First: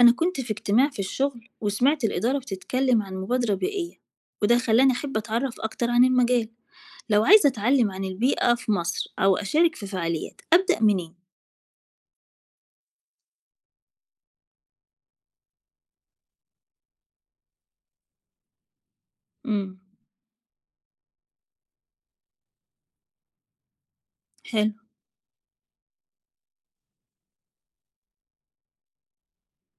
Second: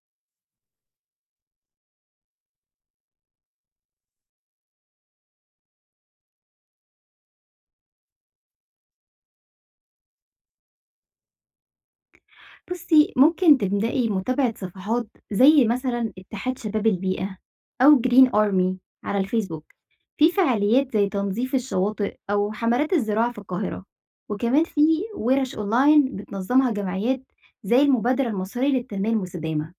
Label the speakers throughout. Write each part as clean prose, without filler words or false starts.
Speaker 1: أنا كنت في اجتماع في الشغل وسمعت الإدارة بتتكلم عن مبادرة بيئية، وده خلاني أحب أتعرف أكتر عن المجال. لو عايزة أتعلم عن البيئة في مصر أو أشارك في فعاليات، أبدأ منين؟
Speaker 2: بُصّي، ممكن تبدئي متابعة صفحات زي مثلًا اتحاد شباب البيئة أو green army على الFacebook.
Speaker 1: مم.
Speaker 2: في فعاليات زي تنظيف الشواطئ أو حملات الزراعة في القاهرة، وكمان
Speaker 1: حلو.
Speaker 2: في ورش أونلاين بتنظمها جمعيات زي المبادرة المصرية للتنمية المستدامة.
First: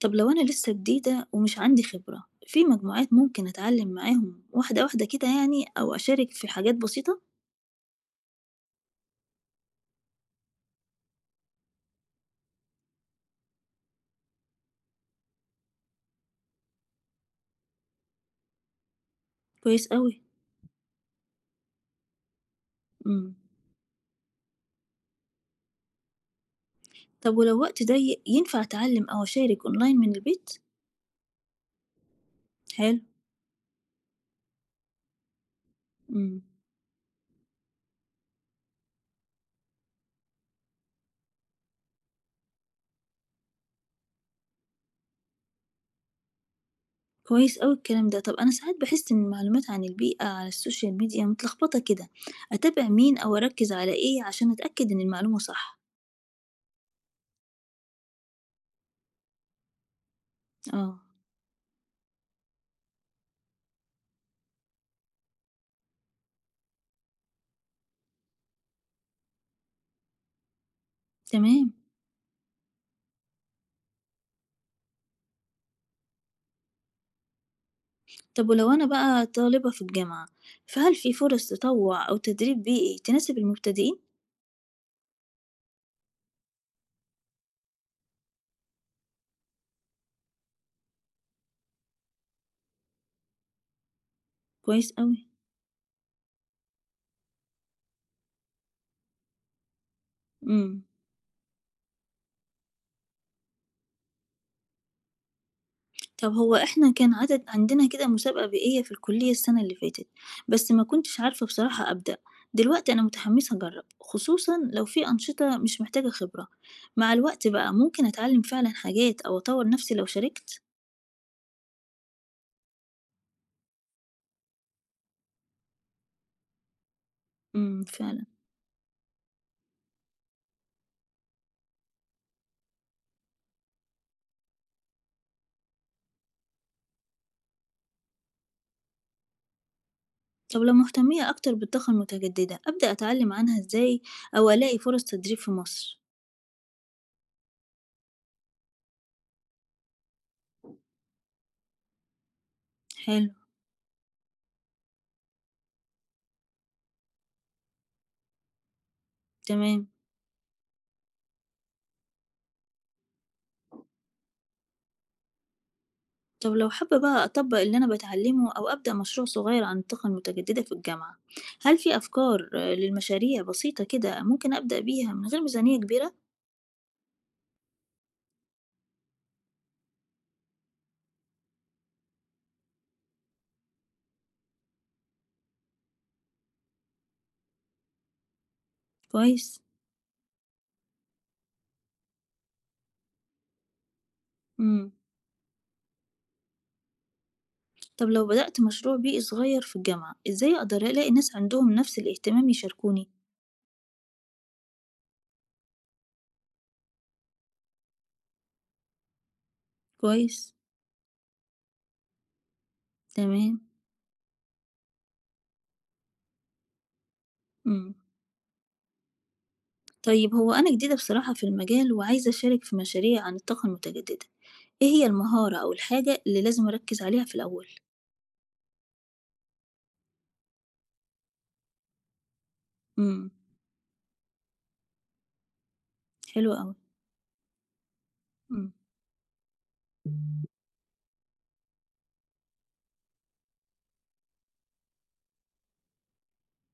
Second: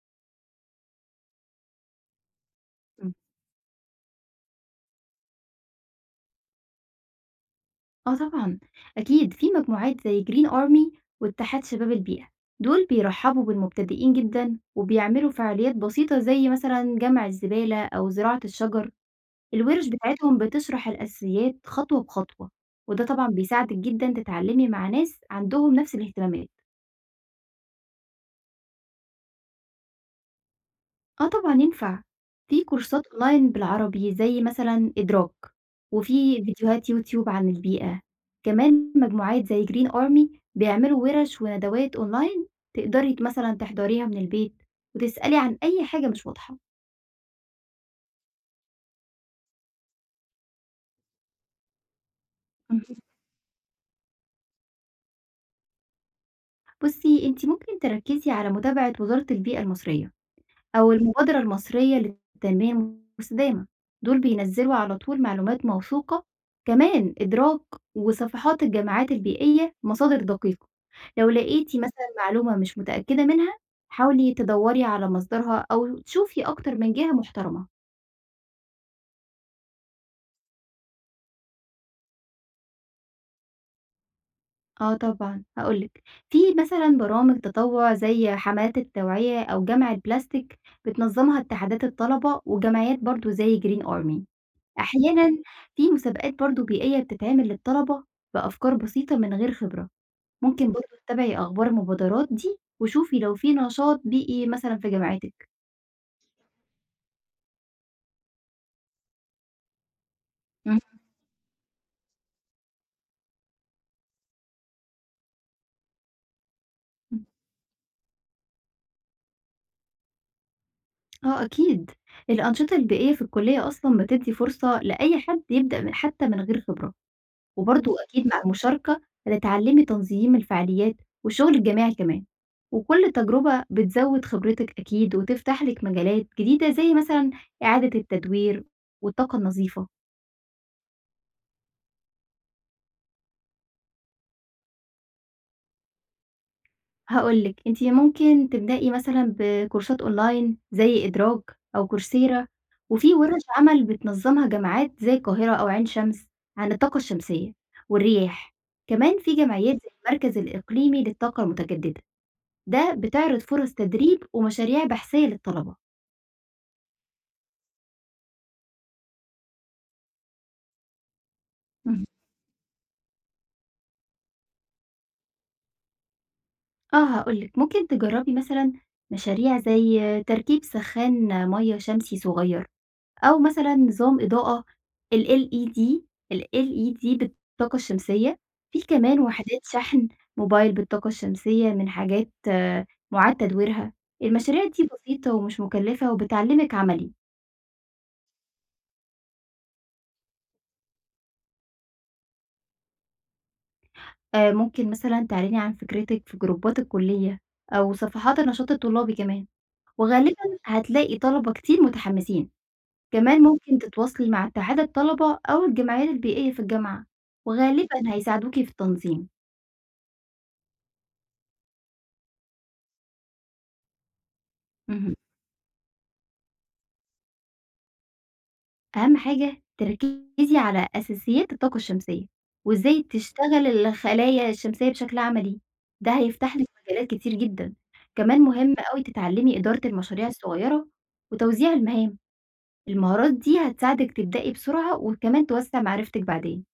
Speaker 1: طب لو أنا لسه جديدة ومش عندي خبرة في
Speaker 2: إمم.
Speaker 1: مجموعات، ممكن أتعلم معاهم واحدة واحدة كده يعني، أو أشارك في حاجات بسيطة؟
Speaker 2: آه طبعًا، أكيد في مجموعات زي green army واتحاد شباب البيئة، دول بيرحبوا بالمبتدئين جدًا وبيعملوا فعاليات بسيطة زي مثلًا جمع الزبالة أو زراعة الشجر. الورش
Speaker 1: كويس أوي.
Speaker 2: بتاعتهم بتشرح الأساسيات خطوة بخطوة، وده طبعا
Speaker 1: مم.
Speaker 2: بيساعدك جدا تتعلمي مع ناس عندهم نفس الاهتمامات.
Speaker 1: طب ولو وقت ضيق، ينفع أتعلم أو أشارك أونلاين من البيت؟
Speaker 2: اه طبعا ينفع. في
Speaker 1: حلو.
Speaker 2: كورسات اونلاين بالعربي زي مثلا إدراك،
Speaker 1: مم.
Speaker 2: وفي فيديوهات يوتيوب عن البيئة. كمان مجموعات زي جرين أرمي بيعملوا ورش وندوات اونلاين، تقدري مثلا تحضريها من البيت وتسألي عن أي حاجة مش واضحة.
Speaker 1: كويس أوي الكلام ده. طب أنا ساعات باحس إن المعلومات عن البيئة على السوشيال ميديا متلخبطة كده، أتابع مين أو أركز على إيه عشان أتأكد إن المعلومة صح؟
Speaker 2: بصي انت ممكن تركزي على متابعة وزارة البيئة المصرية أو
Speaker 1: آه.
Speaker 2: المبادرة المصرية للتنمية المستدامة، دول بينزّلوا على طول معلومات موثوقة، كمان إدراك وصفحات الجمعيات البيئية مصادر دقيقة. لو
Speaker 1: تمام.
Speaker 2: لقيتِ مثلًا معلومة مش متأكدة منها حاولي تدوّري على مصدرها أو تشوفي أكتر من جهة محترمة.
Speaker 1: طب ولو أنا بقى طالبة في الجامعة، فهل في فرص تطوع أو تدريب بيئي تناسب المبتدئين؟
Speaker 2: آه طبعًا، هاقول لِك، في مثلًا برامج تطوع زي حملات التوعية أو جمع البلاستيك بتنظمها اتحادات الطلبة وجمعيات برضه زي green army.
Speaker 1: كويس أوي.
Speaker 2: أحيانًا في مسابقات برضه بيئية بتتعمل للطلبة بأفكار بسيطة من غير خبرة، ممكن
Speaker 1: إمم.
Speaker 2: برضه تتابعي أخبار المبادرات دي وشوفي لو في نشاط بيئي مثلًا في جامعتِك.
Speaker 1: طب هو إحنا كان عدد عندنا كده مسابقة بيئية في الكلية السنة اللي فاتت، بس ما
Speaker 2: اهم.
Speaker 1: كنتش عارفة بصراحة أبدأ. دلوقتي أنا متحمسة أجرب، خصوصا لو في أنشطة مش محتاجة خبرة. مع الوقت بقى ممكن أتعلم فعلا حاجات أو أطور نفسي لو شاركت.
Speaker 2: آه أكيد، الأنشطة البيئية في الكلية أصلًا بتدّي فرصة لأي حد يبدأ من حتى من غير خبرة،
Speaker 1: امم،
Speaker 2: وبرضه
Speaker 1: فعلا.
Speaker 2: أكيد مع المشاركة هتتعلمي تنظيم الفعاليات والشغل الجماعي كمان، وكل تجربة بتزود خبرتِك أكيد وتفتح لِك مجالات جديدة زي مثلًا إعادة التدوير والطاقة النظيفة.
Speaker 1: طب لو مهتمية أكتر بالطاقة المتجددة، أبدأ أتعلم عنها إزاي أو ألاقي فرص تدريب في مصر؟
Speaker 2: هاقول لِك، أنتِ ممكن تبدئي مثلًا بكورسات أونلاين زي إدراك أو coursera، وفي
Speaker 1: حلو.
Speaker 2: ورش عمل بتنظمها جامعات زي القاهرة أو عين شمس عن الطاقة الشمسية والرياح، كمان في جمعيات زي
Speaker 1: تمام.
Speaker 2: المركز الإقليمي للطاقة المتجددة، ده بتعرض فرص تدريب ومشاريع بحثية للطلبة.
Speaker 1: طب لو حابة بقى أطبق اللي أنا بتعلمه أو أبدأ مشروع صغير عن الطاقة المتجددة في الجامعة، هل في
Speaker 2: اهم.
Speaker 1: أفكار للمشاريع بسيطة كده ممكن أبدأ بيها من غير ميزانية كبيرة؟
Speaker 2: آه هاقول لِك، ممكن تجربي مثلًا مشاريع زي تركيب سخان مَيَّة شمسي صغير. أو مثلًا نظام إضاءة الLED الLED بالطاقة الشمسية، في كمان وحدات
Speaker 1: كويس.
Speaker 2: شحن موبايل بالطاقة الشمسية من حاجات مُعاد تدويرها. المشاريع دي
Speaker 1: مم.
Speaker 2: بسيطة ومش مكلفة وبتعلّمِك عملي.
Speaker 1: طب لو بدأت مشروع بيئي صغير في الجامعة، إزاي أقدر ألاقي ناس عندهم نفس الاهتمام يشاركوني؟
Speaker 2: ممكن مثلًا تعلني عن فكرتِك في جروبات الكلية أو صفحات النشاط الطلابي كمان،
Speaker 1: كويس.
Speaker 2: وغالبًا هتلاقي طلبة كتير متحمسين، كمان
Speaker 1: تمام.
Speaker 2: ممكن تتواصلي مع اتحاد الطلبة أو الجمعيات البيئية في الجامعة،
Speaker 1: مم.
Speaker 2: وغالبًا هيساعدوكِ في التنظيم.
Speaker 1: طيب هو أنا جديدة بصراحة في المجال وعايزة أشارك في مشاريع عن الطاقة المتجددة، إيه هي
Speaker 2: اهم.
Speaker 1: المهارة أو الحاجة اللي لازم أركز عليها في الأول؟
Speaker 2: أهم حاجة تركزي على أساسيات الطاقة الشمسية، وإزاي
Speaker 1: مم.
Speaker 2: تشتغل الخلايا الشمسية بشكل عملي، ده
Speaker 1: حلو
Speaker 2: هيفتح لِك
Speaker 1: أوي.
Speaker 2: مجالات كتير جدًا، كمان
Speaker 1: مم.
Speaker 2: مهم أوي تتعلمي إدارة المشاريع الصغيرة وتوزيع المهام، المهارات دي هتساعدك تبدئي بسرعة وكمان توسّع معرفتِك بعدين.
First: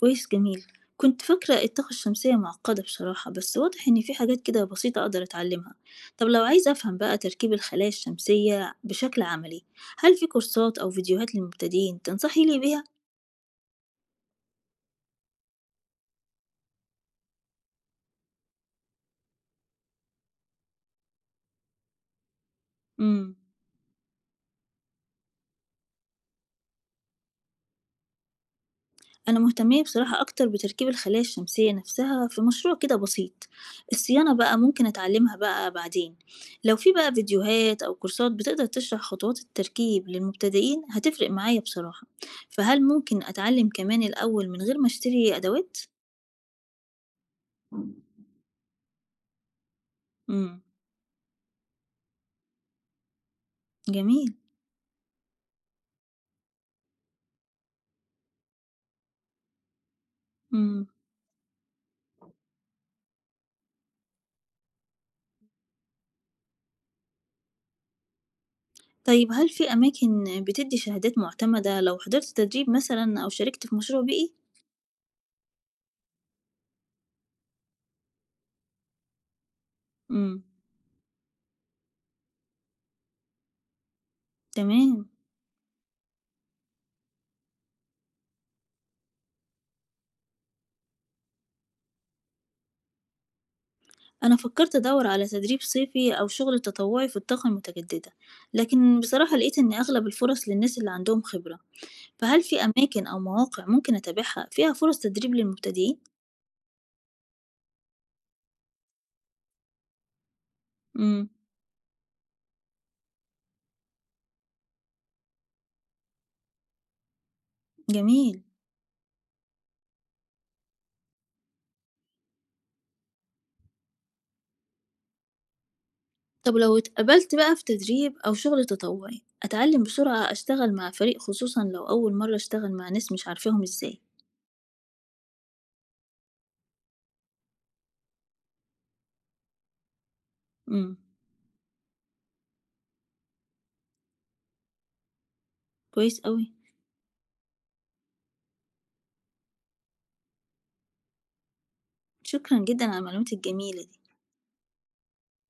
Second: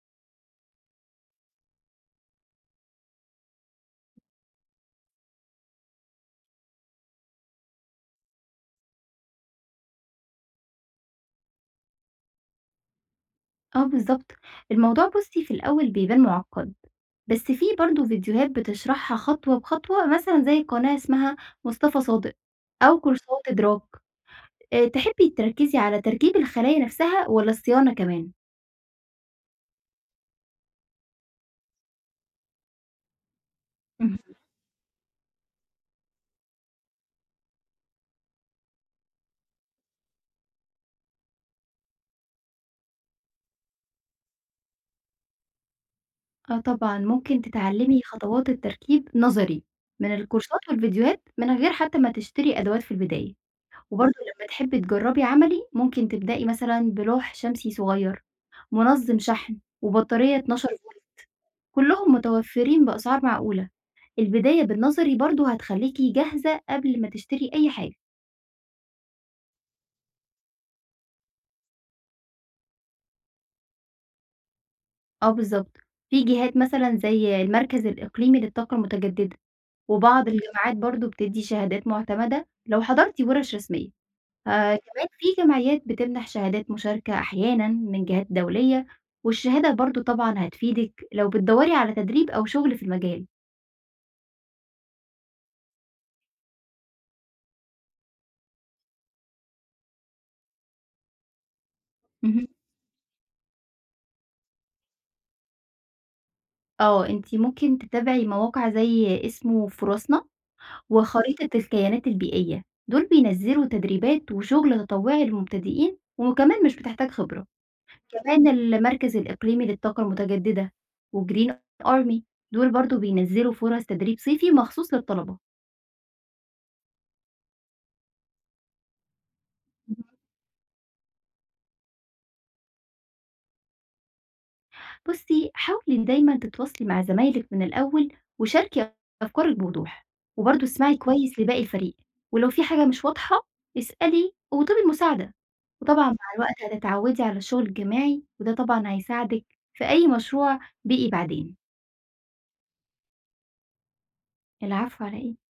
Speaker 1: كويس، جميل. كنت فاكرة الطاقة الشمسية معقدة بصراحة، بس واضح إن في حاجات كده بسيطة أقدر أتعلمها. طب لو عايزة أفهم بقى تركيب الخلايا الشمسية بشكل عملي، هل في كورسات أو فيديوهات للمبتدئين تنصحي لي بيها؟
Speaker 2: آه بالضبط، الموضوع بُصّي في الأول بيبان معقّد، بس في برضه فيديوهات بتشرحها خطوة بخطوة مثلًا زي قناة اسمها مصطفى صادق أو
Speaker 1: مم.
Speaker 2: كورسات إدراك. تحبّي تركّزي على تركيب الخلايا نَفْسها والّا الصيانة كمان؟
Speaker 1: أنا مهتمية بصراحة أكتر بتركيب الخلايا الشمسية نفسها في مشروع كده بسيط.
Speaker 2: اهم.
Speaker 1: الصيانة بقى ممكن أتعلمها بقى بعدين. لو في بقى فيديوهات أو كورسات بتقدر تشرح خطوات التركيب للمبتدئين، هتفرق معايا بصراحة. فهل ممكن أتعلم كمان الأول من غير ما أشتري أدوات؟
Speaker 2: آه طبعًا، ممكن تتعلّمي خطوات التركيب نظري من الكورسات
Speaker 1: مم.
Speaker 2: والفيديوهات من غير حتى ما تشتري أدوات في البداية، وبرضه
Speaker 1: جميل.
Speaker 2: لمّا تحبّي تجرّبي عملي ممكن تبدئي مثلًا بلوح شمسي صغير، منظّم شحن، وبطارية 12
Speaker 1: مم.
Speaker 2: فولت كلّهم متوفّرين بأسعار معقولة، البداية بالنظري برضه هتخلّيكِ جاهزة قبل ما تشتري أي حاجة.
Speaker 1: طيب هل في أماكن بتدي شهادات معتمدة لو حضرت تدريب مثلا أو شاركت في مشروع بيئي؟
Speaker 2: آه بالضبط، في جهات مثلًا زي المركز الإقليمي للطاقة المتجددة وبعض
Speaker 1: مم.
Speaker 2: الجامعات برضه بتدّي شهادات مُعتمدة لو حضرتِ وِرَش رسمية. كمان
Speaker 1: تمام.
Speaker 2: في جمعيات بتمنح شهادات مشاركة أحيانًا من جهات دولية، والشهادة برضه طبعًا هتفيدِك لو بتدوّري على تدريب أو شغل في المجال.
Speaker 1: أنا فكرت أدور على تدريب صيفي أو شغل تطوعي في الطاقة المتجددة، لكن بصراحة لقيت إن أغلب الفرص للناس اللي عندهم خبرة، فهل
Speaker 2: اهم.
Speaker 1: في أماكن أو مواقع ممكن أتابعها فيها فرص تدريب للمبتدئين؟
Speaker 2: آه، أنتِ ممكن تتابعي مواقع زي اسمه فرصنا
Speaker 1: امم.
Speaker 2: وخريطة الكيانات البيئية، دول بينزّلوا تدريبات وشغل تطوعي للمبتدئين وكمان مش بتحتاج خبرة.
Speaker 1: جميل.
Speaker 2: كمان المركز الإقليمي للطاقة المتجددة وجرين أرمي دول برضو بينزلوا فرص تدريب صيفي مخصوص للطلبة.
Speaker 1: طب لو اتقبلت بقى في تدريب أو شغل تطوعي، أتعلم
Speaker 2: مهم.
Speaker 1: بسرعة أشتغل مع فريق، خصوصا لو أول مرة أشتغل مع ناس مش عارفاهم، إزاي؟
Speaker 2: بصي حاولي دايما تتواصلي مع زمايلك من الأول وشاركي أفكارك بوضوح وبرضو اسمعي
Speaker 1: امم.
Speaker 2: كويس لباقي الفريق، ولو في حاجة مش واضحة اسألي وطلبي المساعدة، وطبعا مع
Speaker 1: كويس أوي.
Speaker 2: الوقت هتتعودي على الشغل الجماعي وده طبعا هيساعدك في أي مشروع بيئي بعدين.
Speaker 1: شكرا جدا على المعلومات الجميلة دي.
Speaker 2: العفو على إيه.